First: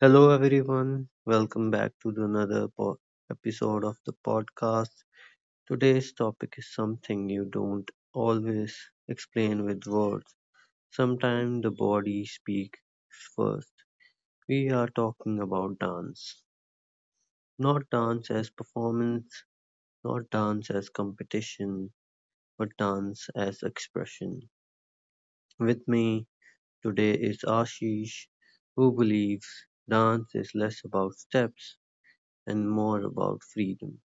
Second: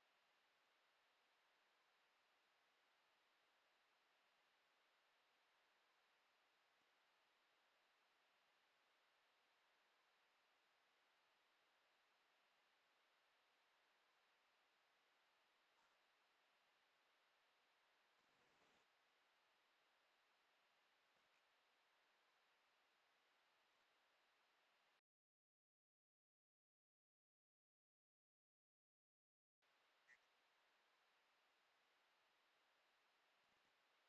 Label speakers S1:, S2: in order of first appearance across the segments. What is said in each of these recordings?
S1: Hello, everyone. Welcome back to episode of the podcast. Today's topic is something you don't always explain with words. Sometimes the body speaks first. We are talking about dance. Not dance as performance, not dance as competition, but dance as expression. With me today is Ashish, who believes dance is less about steps and more about freedom.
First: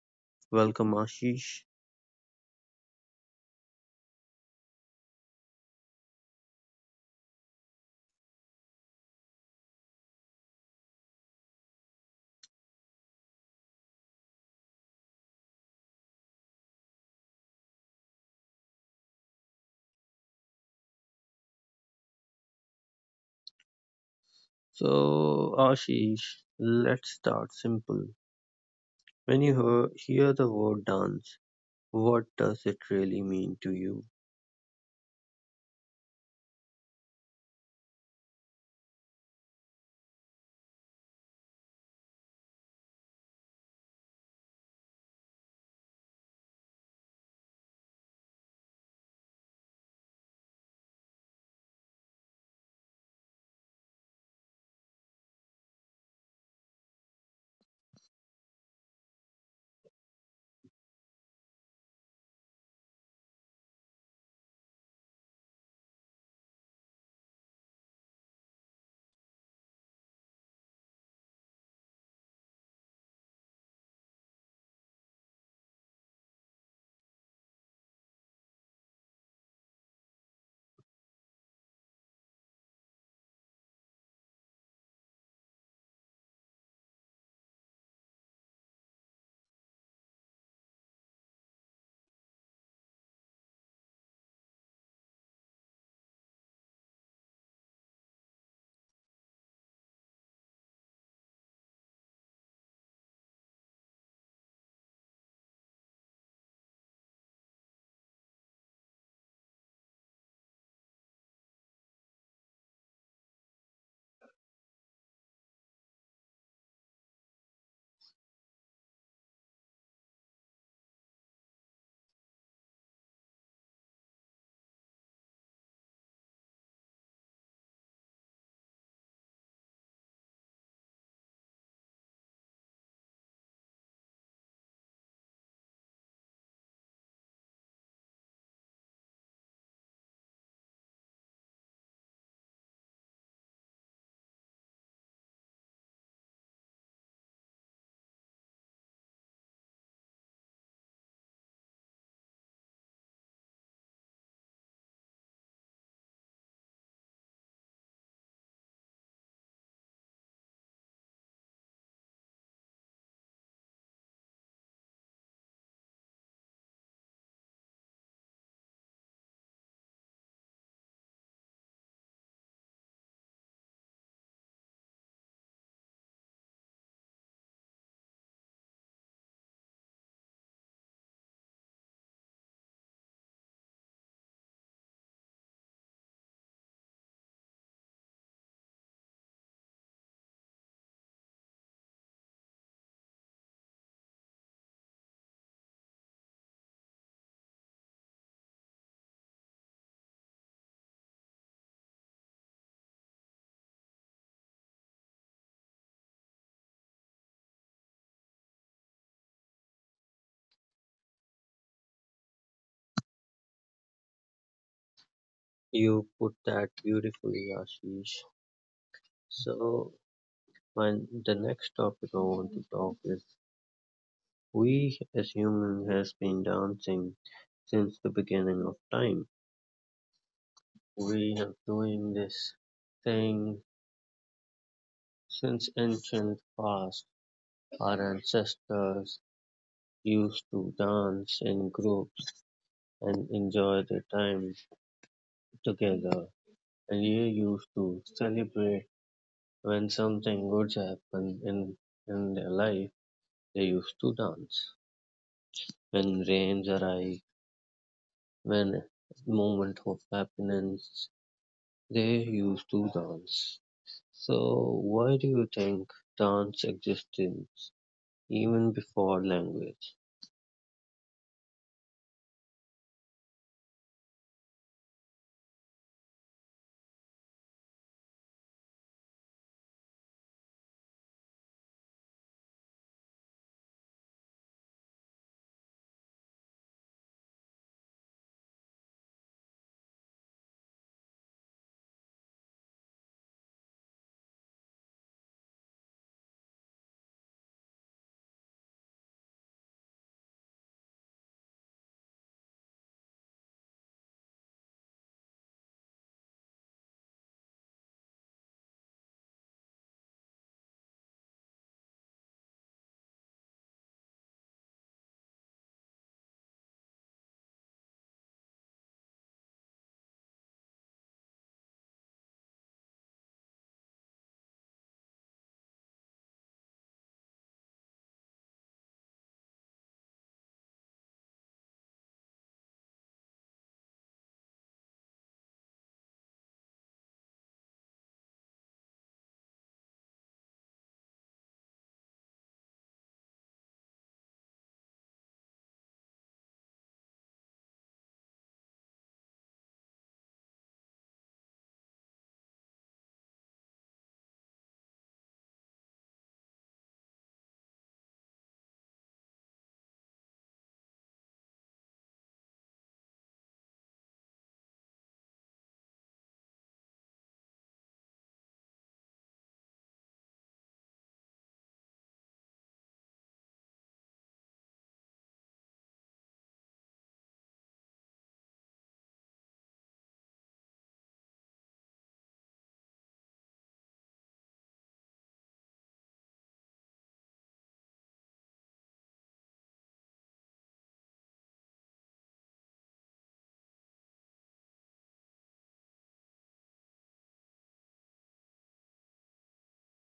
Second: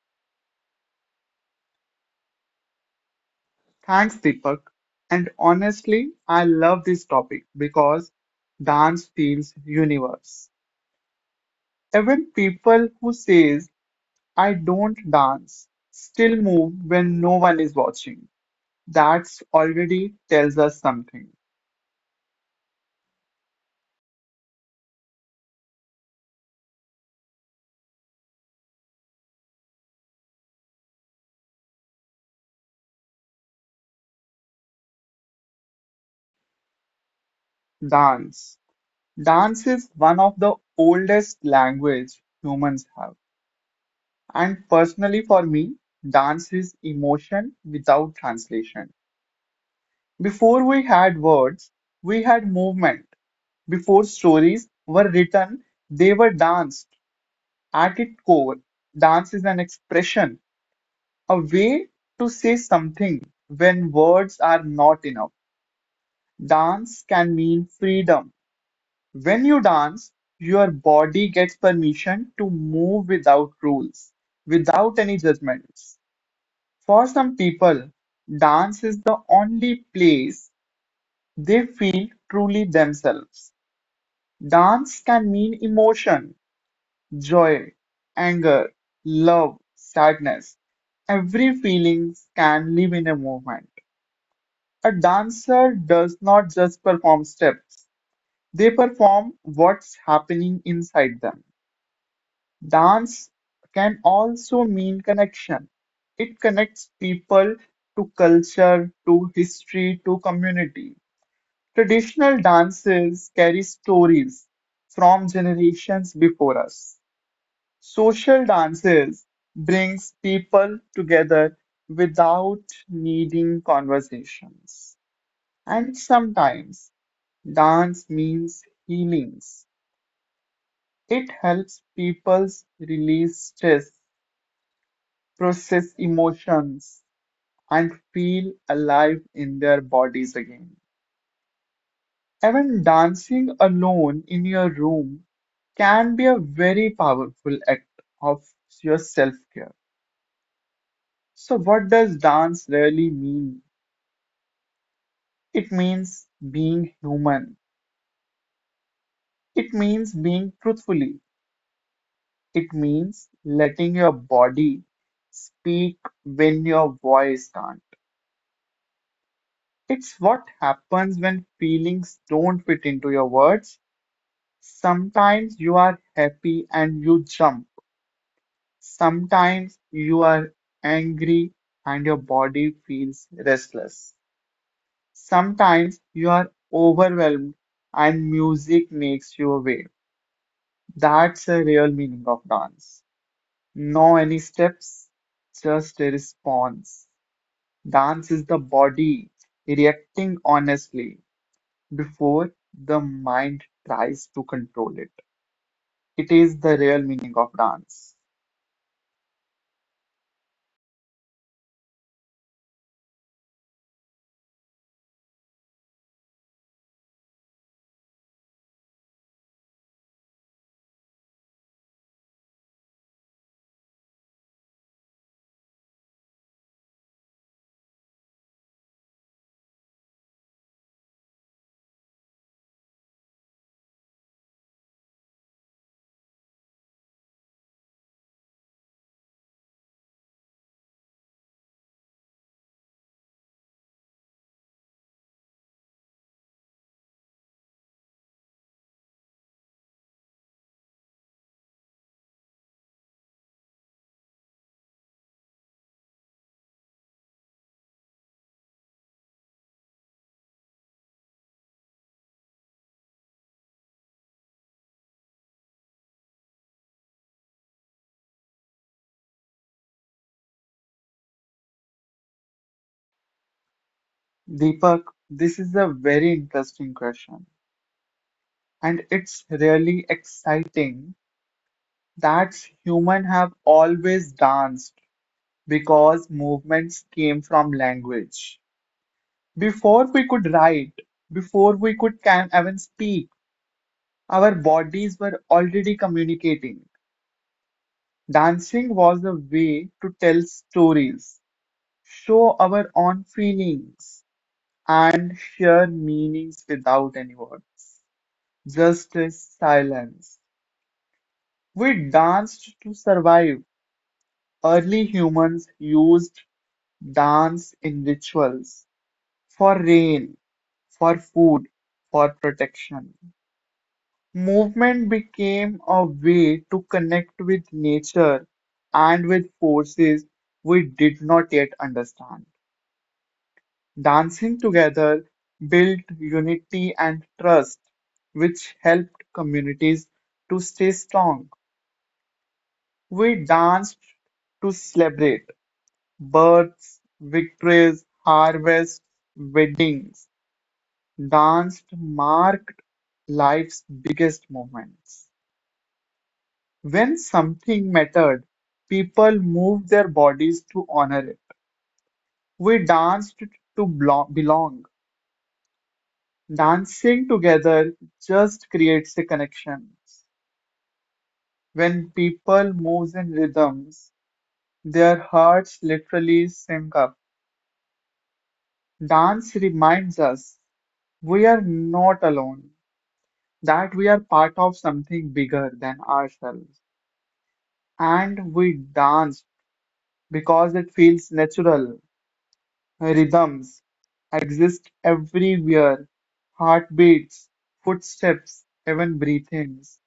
S1: Welcome, Ashish.
S2: Thanks, Deepak. And honestly, I love this topic because dance feels universe. Even people who says I don't dance still move when no one is watching. That's already tells us something.
S1: So, Ashish, let's start simple. When you hear the word dance, what does it really mean to you?
S2: Dance. Dance is one of the oldest language humans have. And personally for me, dance is emotion without translation. Before we had words, we had movement. Before stories were written, they were danced. At its core, dance is an expression, a way to say something when words are not enough. Dance can mean freedom. When you dance, your body gets permission to move without rules, without any judgments. For some people, dance is the only place they feel truly themselves. Dance can mean emotion, joy, anger, love, sadness. Every feeling can live in a movement. A dancer does not just perform steps, they perform what's happening inside them. Dance can also mean connection. It connects people to culture, to history, to community. Traditional dances carry stories from generations before us. Social dances brings people together without needing conversations. And sometimes dance means healings. It helps people release stress, process emotions, and feel alive in their bodies again. Even dancing alone in your room can be a very powerful act of your self care. So, what does dance really mean? It means being human. It means being truthfully. It means letting your body speak when your voice can't. It's what happens when feelings don't fit into your words. Sometimes you are happy and you jump. Sometimes you are angry and your body feels restless. Sometimes you are overwhelmed and music makes you away. That's the real meaning of dance. No any steps, just a response. Dance is the body reacting honestly before the mind tries to control it. It is the real meaning of dance.
S1: You put that beautifully, Ashish. So, when the next topic I want to talk is we as humans has been dancing since the beginning of time. We have doing this thing since ancient past. Our ancestors used to dance in group. And enjoy the time together. And you used to celebrate when something good happened in their life, they used to dance. When rains arrive, when moment of happiness, they used to dance. So why do you think dance existed even before language?
S2: Deepak, this is a very interesting question and it's really exciting that humans have always danced because movements came from language. Before we could write, before we could can even speak, our bodies were already communicating. Dancing was a way to tell stories, show our own feelings, and share meanings without any words. Just as silence. We danced to survive. Early humans used dance in rituals for rain, for food, for protection. Movement became a way to connect with nature and with forces we did not yet understand. Dancing together built unity and trust, which helped communities to stay strong. We danced to celebrate births, victories, harvests, weddings. Danced marked life's biggest moments. When something mattered, people moved their bodies to honor it. We danced to belong. Dancing together just creates a connection. When people move in rhythms, their hearts literally sync up. Dance reminds us we are not alone, that we are part of something bigger than ourselves. And we danced because it feels natural, rhythms exist everywhere. Heartbeats, footsteps, even breathings.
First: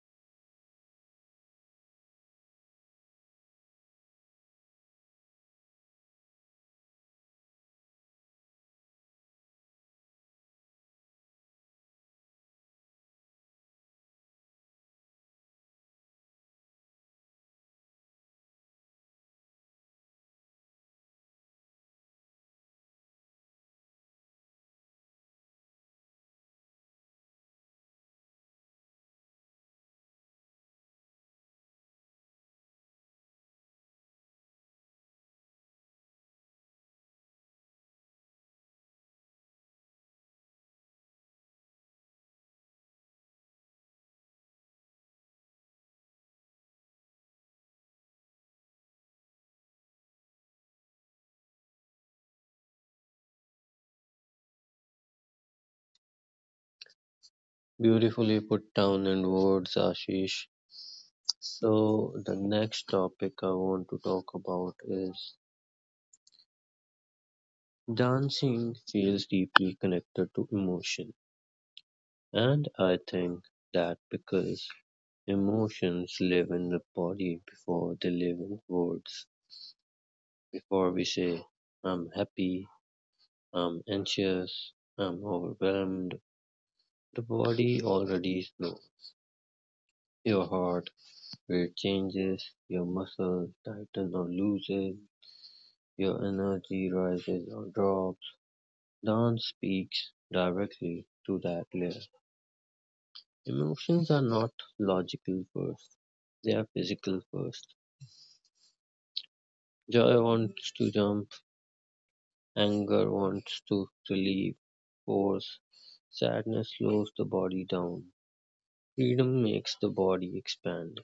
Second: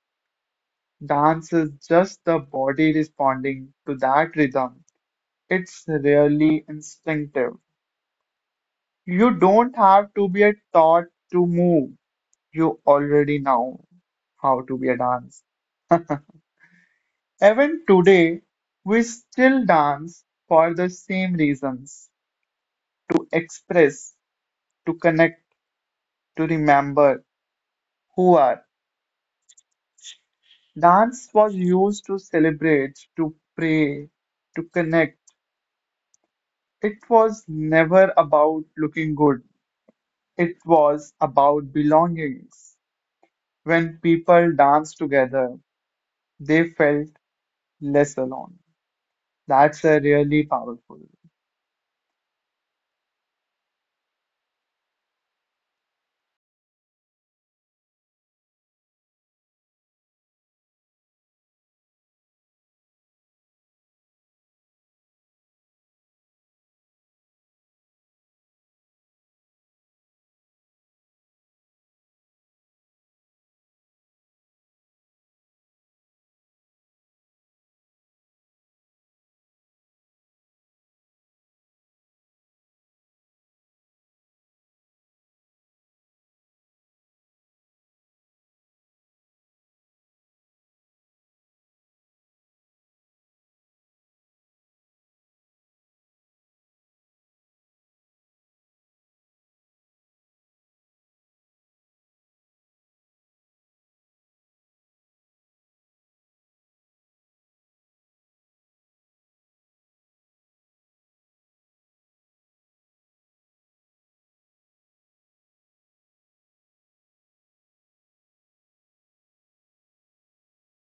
S2: Dance is just the body responding to that rhythm. It's really instinctive. You don't have to be a taught to move. You already know how to be a dance. Even today, we still dance for the same reasons to express, to connect, to remember who are. Dance was used to celebrate, to pray, to connect. It was never about looking good, it was about belongings. When people danced together, they felt less alone. That's a really powerful.
S1: Beautifully put down in words, Ashish. So the next topic I want to talk about is, dancing feels deeply connected to emotion, and I think that because emotions live in the body before they live in words, before we say, I'm happy, I'm anxious, I'm overwhelmed, the body already knows. Your heart rate changes, your muscle tightens or loosens, your energy rises or drops. Dance speaks directly to that layer. Emotions are not logical first, they are physical first. Joy wants to jump, anger wants to relieve force, sadness slows the body down. Freedom makes the body expand.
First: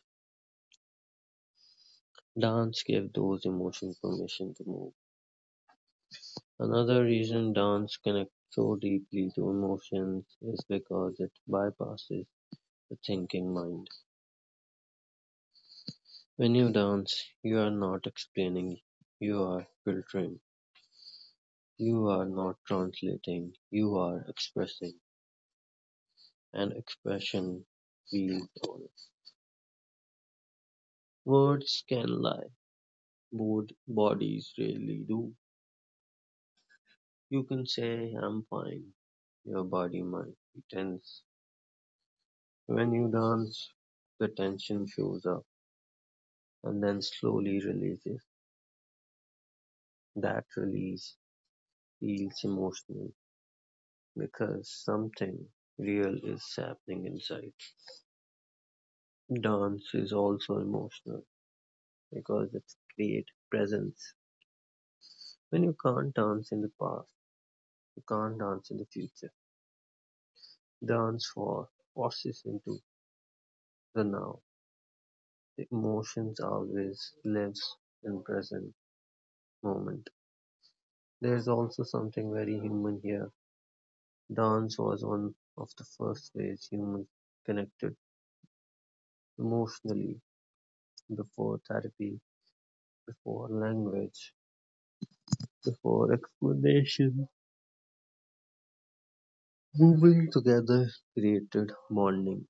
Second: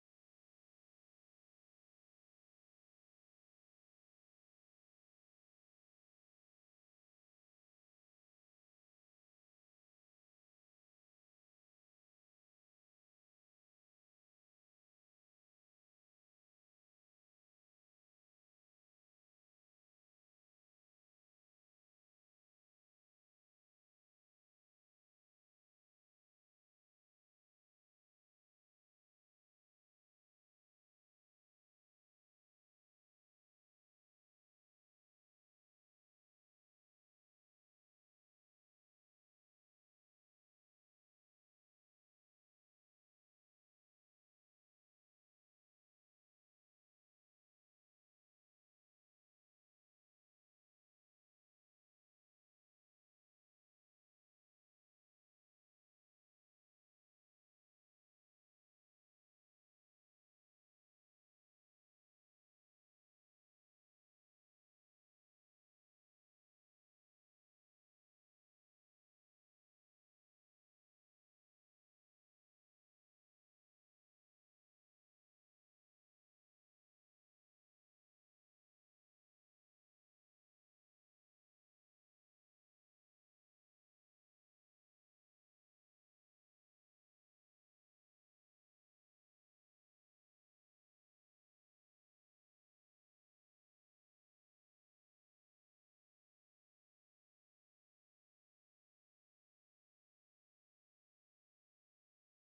S1: Dance gives those emotions permission to move. Another reason dance connects so deeply to emotions is because it bypasses the thinking mind. When you dance, you are not explaining, you are filtering. You are not translating, you are expressing. An expression feels honest. Words can lie, but bodies rarely do. You can say, I'm fine. Your body might be tense. When you dance, the tension shows up and then slowly releases. That release feels emotional because something real is happening inside. Dance is also emotional because it's create presence. When you can't dance in the past, you can't dance in the future. Dance for washes into the now. The emotions always lives in present moment. There's also something very human here. Dance was one of the first ways humans connected emotionally before therapy, before language, before explanation. Moving together created bonding,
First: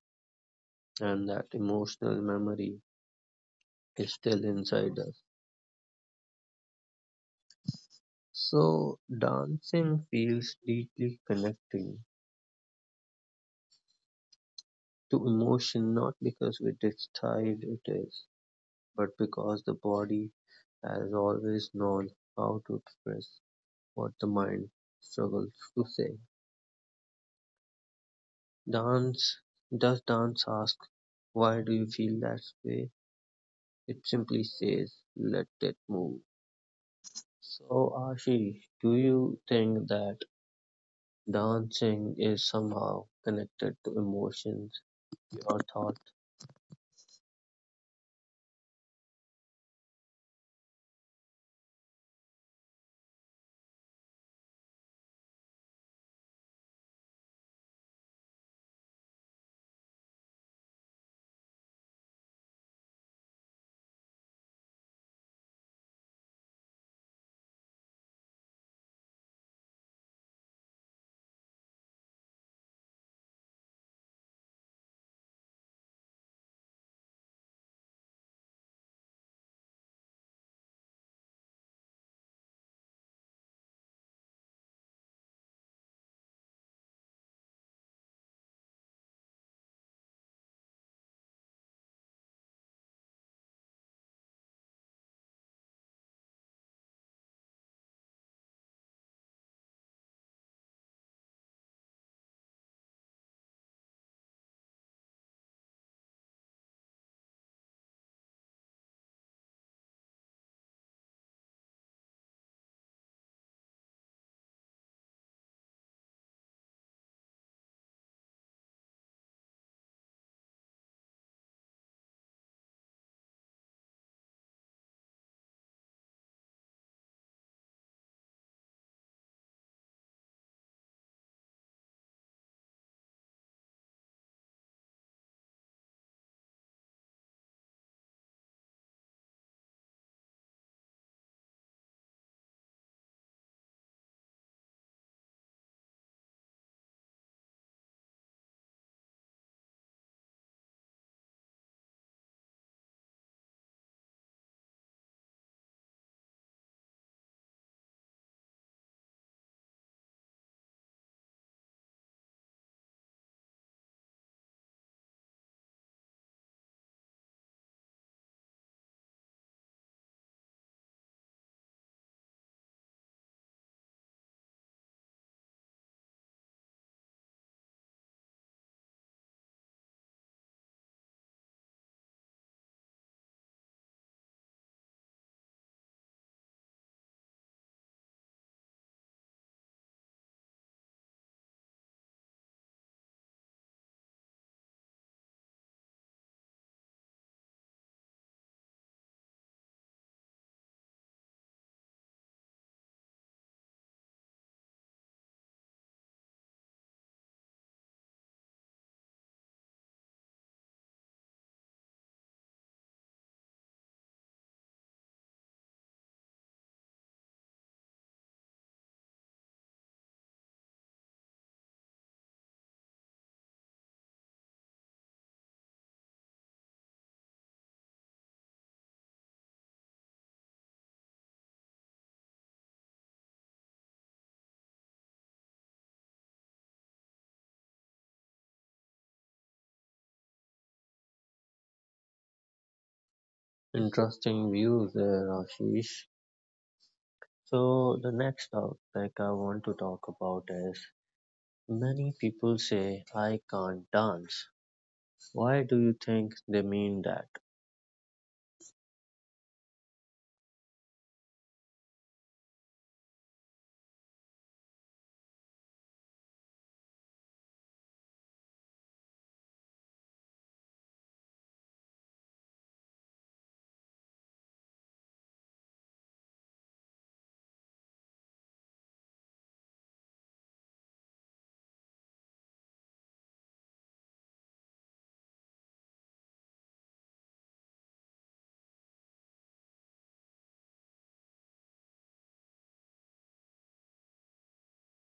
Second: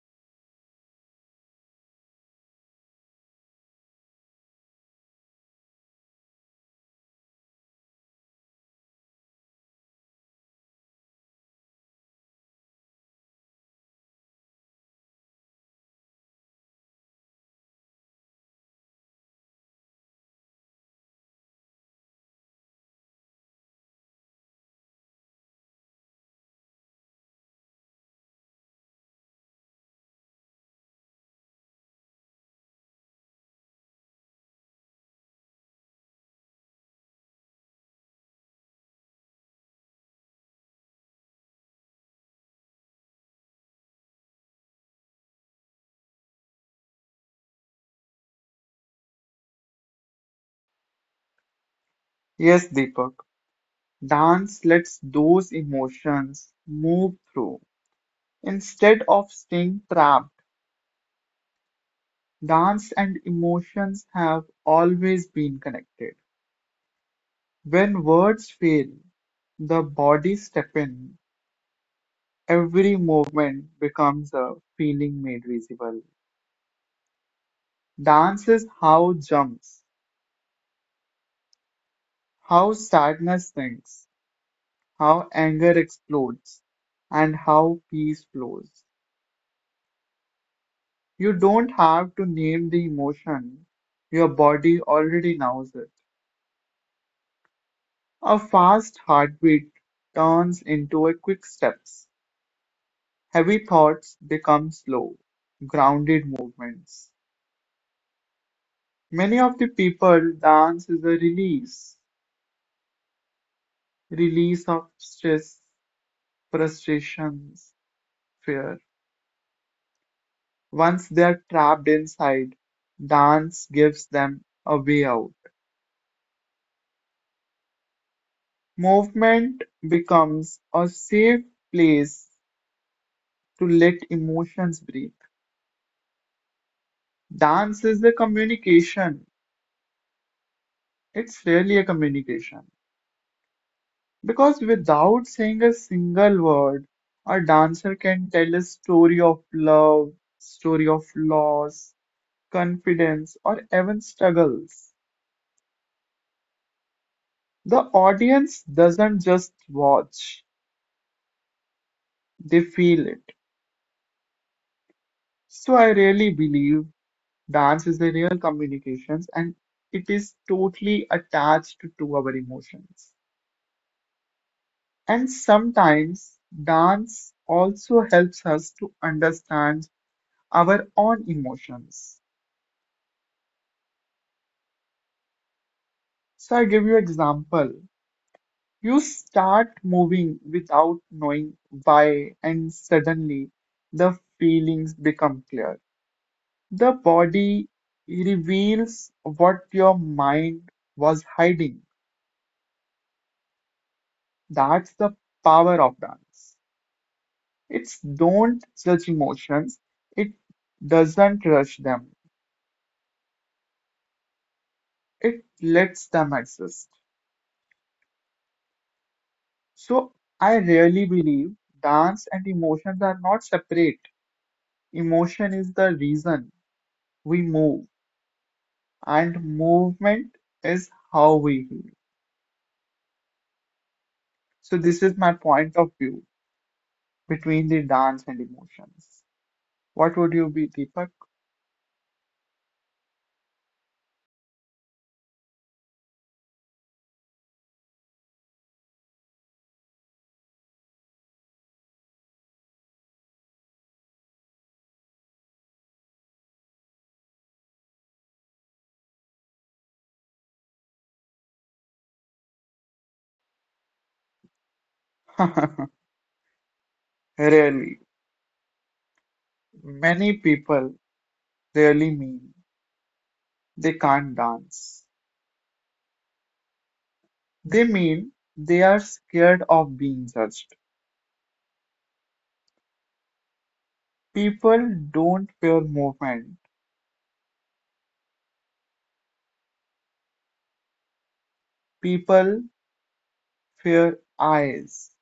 S1: and that emotional memory is still inside us. So dancing feels deeply connecting to emotion not because we decide it is, but because the body has always known how to express what the mind struggles to say. Dance does dance ask, why do you feel that way? It simply says let it move. So Ashish, do you think that dancing is somehow connected to emotions your thoughts?
S2: Yes, Deepak, dance lets those emotions move through. Instead of staying trapped, dance and emotions have always been connected. When words fail, the body steps in. Every movement becomes a feeling made visible. Dance is how jumps, how sadness sinks, how anger explodes, and how peace flows. You don't have to name the emotion. Your body already knows it. A fast heartbeat turns into a quick steps. Heavy thoughts become slow, grounded movements. Many of the people dance is a release, release of stress, frustrations, fear. Once they are trapped inside, dance gives them a way out. Movement becomes a safe place to let emotions breathe. Dance is a communication. It's really a communication. Because without saying a single word, a dancer can tell a story of love, story of loss, confidence, or even struggles. The audience doesn't just watch, they feel it. So I really believe dance is a real communications and it is totally attached to our emotions. And sometimes dance also helps us to understand our own emotions. So I give you example. You start moving without knowing why, and suddenly the feelings become clear. The body reveals what your mind was hiding. That's the power of dance. It's don't judge emotions, it doesn't rush them, it lets them exist. So I really believe dance and emotions are not separate. Emotion is the reason we move and movement is how we heal. So this is my point of view between the dance and emotions. What would you be, Deepak?
S1: Interesting view there, Ashish. So the next topic I want to talk about is many people say I can't dance. Why do you think they mean that?
S2: Really, many people really mean they can't dance. They mean they are scared of being judged. People don't fear movement. People fear eyes.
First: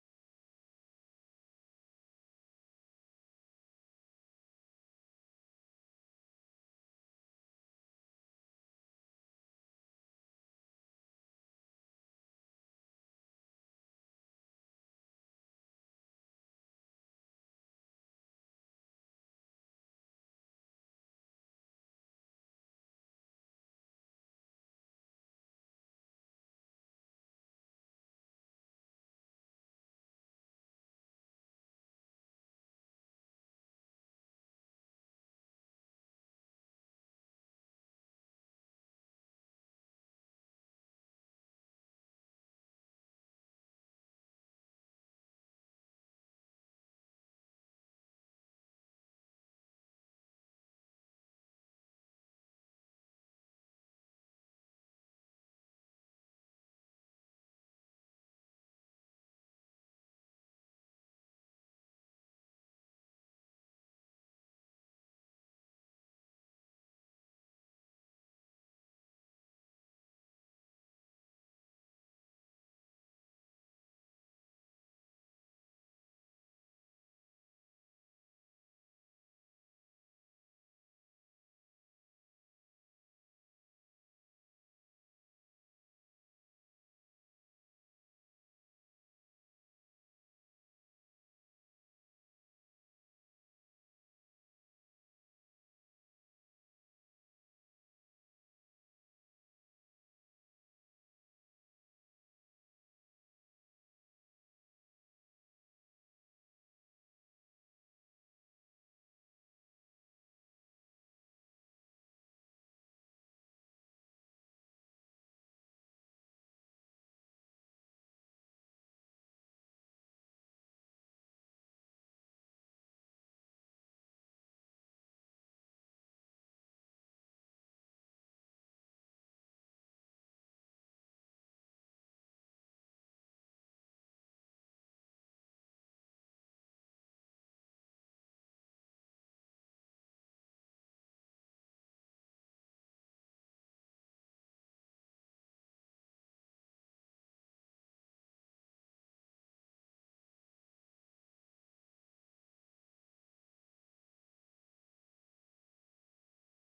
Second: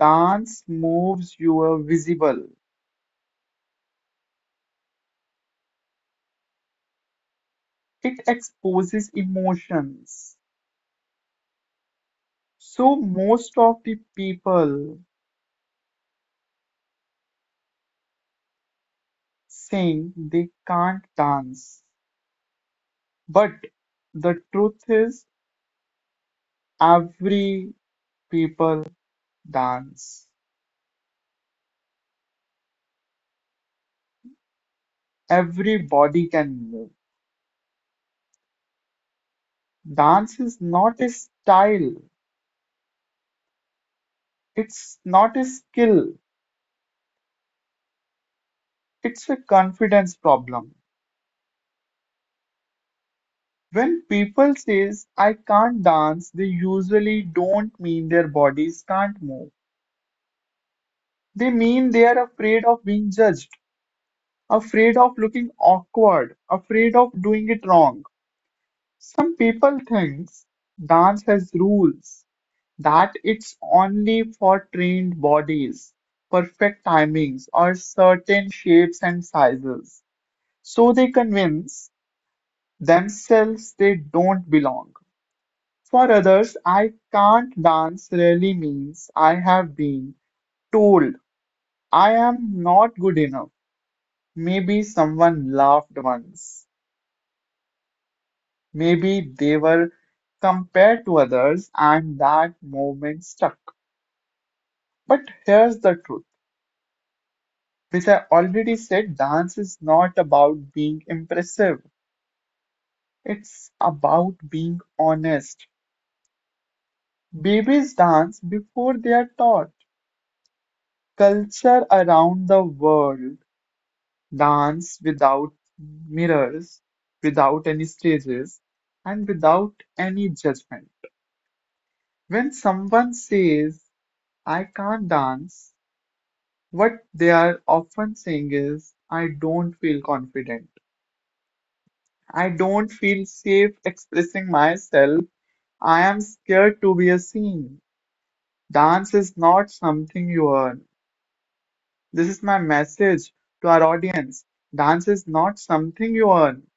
S2: Dance moves you are visible. It exposes emotions. So most of the people saying they can't dance. But the truth is every people dance. Everybody can move. Dance is not a style. It's not a skill. It's a confidence problem. When people says I can't dance, they usually don't mean their bodies can't move. They mean they are afraid of being judged. Afraid of looking awkward, afraid of doing it wrong. Some people think dance has rules, that it's only for trained bodies, perfect timings, or certain shapes and sizes. So they convince themselves they don't belong. For others, I can't dance really means I have been told I am not good enough. Maybe someone laughed once. Maybe they were compared to others and that movement stuck. But here's the truth. Which I already said, dance is not about being impressive. It's about being honest. Babies dance before they are taught. Culture around the world dance without mirrors, without any stages, and without any judgment. When someone says, I can't dance, what they are often saying is, I don't feel confident. I don't feel safe expressing myself. I am scared to be seen. Dance is not something you earn. This is my message to our audience. Dance is not something you earn.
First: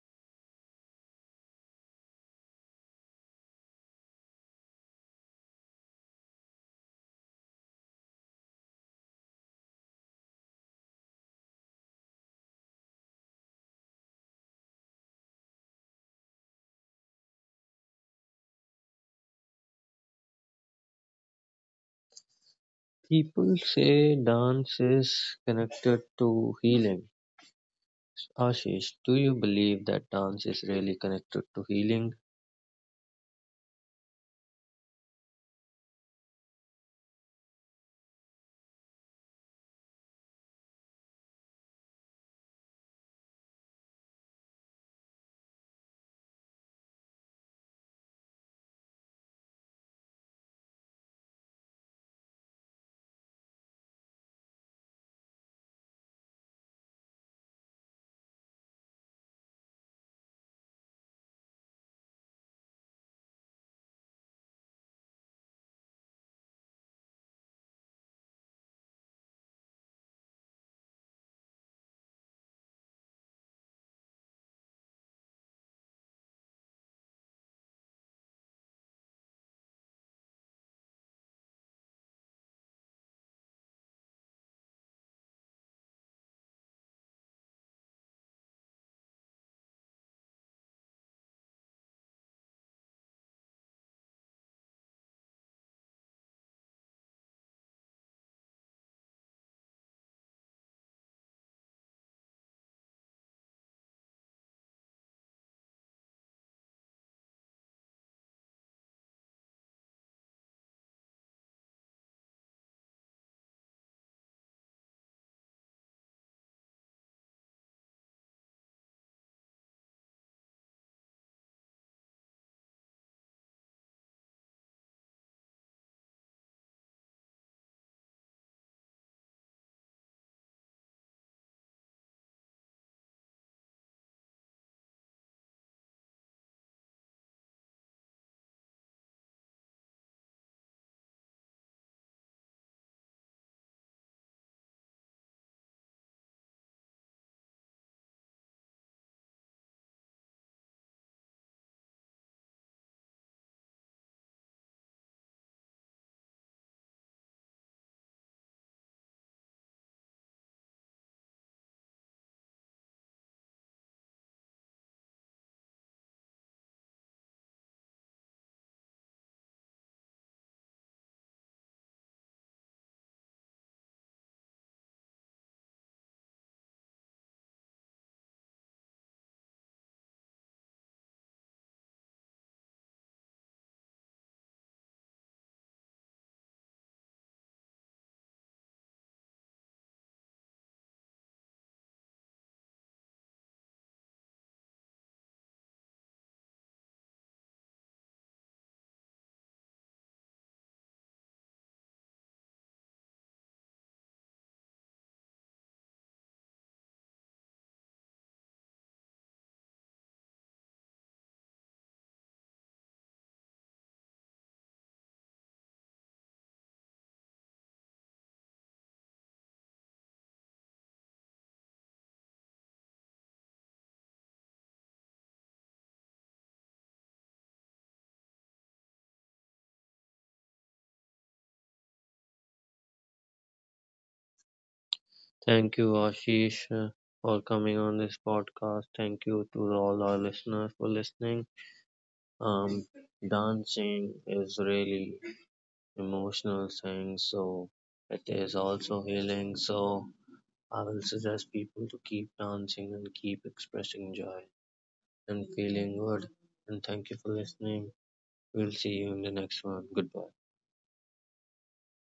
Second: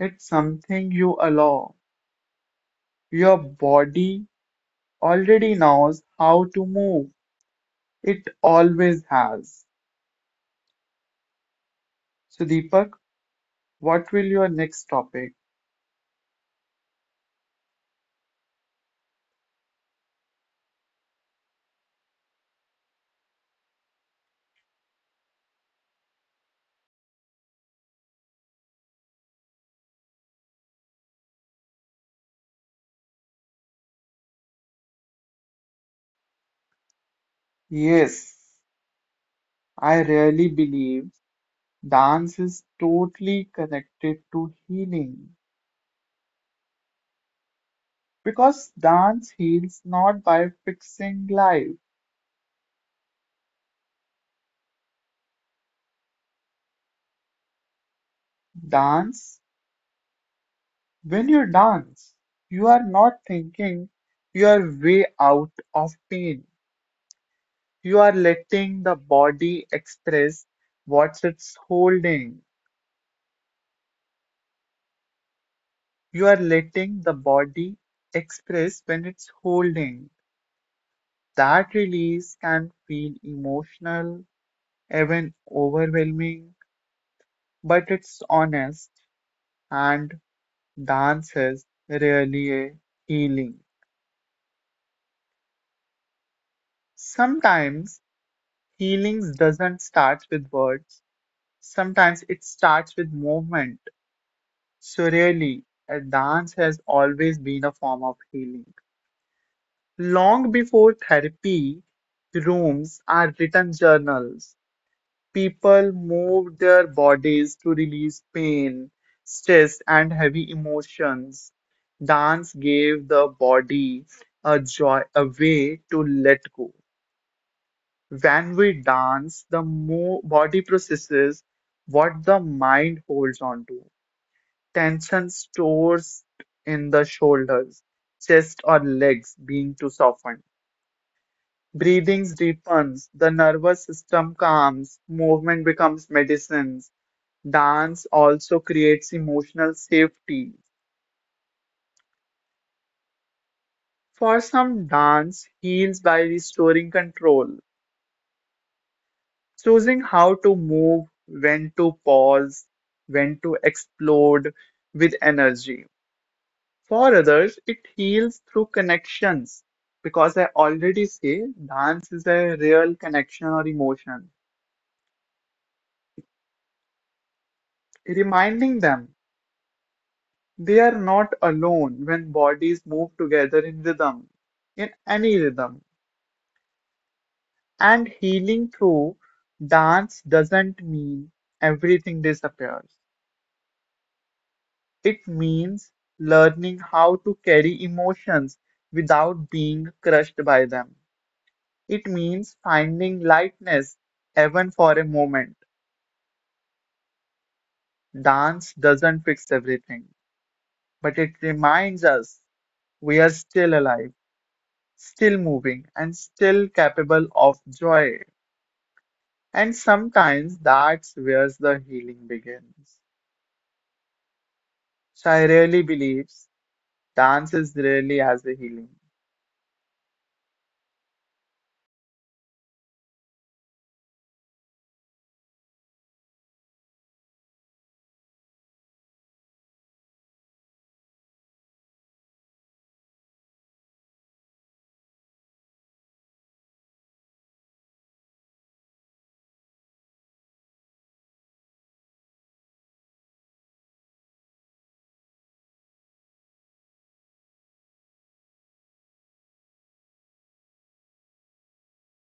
S2: It's something you allow. Your body already knows how to move. It always has. So, Deepak, what will your next topic?
S1: People say dance is connected to healing. Ashish, do you believe that dance is really connected to healing?
S2: Yes. I really believe dance is totally connected to healing because dance heals not by fixing life. Dance, when you dance, you are not thinking, you are way out of pain. You are letting the body express what it's holding. You are letting the body express when it's holding. That release can feel emotional even overwhelming, but it's honest, and dance is really a healing. Sometimes healing doesn't start with words, sometimes it starts with movement. So, really, a dance has always been a form of healing. Long before therapy rooms are written journals, people move their bodies to release pain, stress, and heavy emotions. Dance gave the body a joy, a way to let go. When we dance, the mo body processes what the mind holds on to. Tension stores in the shoulders, chest, or legs being too softened. Breathing deepens, the nervous system calms, movement becomes medicine. Dance also creates emotional safety. For some, dance heals by restoring control, choosing how to move, when to pause, when to explode with energy. For others, it heals through connections. Because I already say dance is a real connection or emotion, reminding them they are not alone when bodies move together in rhythm, in any rhythm. And healing through dance doesn't mean everything disappears. It means learning how to carry emotions without being crushed by them. It means finding lightness even for a moment. Dance doesn't fix everything, but it reminds us we are still alive, still moving, and still capable of joy. And sometimes that's where the healing begins. Shai really believes dance is really has a healing.
S1: Thank you, Ashish, for coming on this podcast. Thank you to all our listeners for listening. Um, Dancing is really emotional thing. So it is also healing. So I will suggest people to keep dancing and keep expressing joy and feeling good. And thank you for listening. We'll see you in the next one. Goodbye.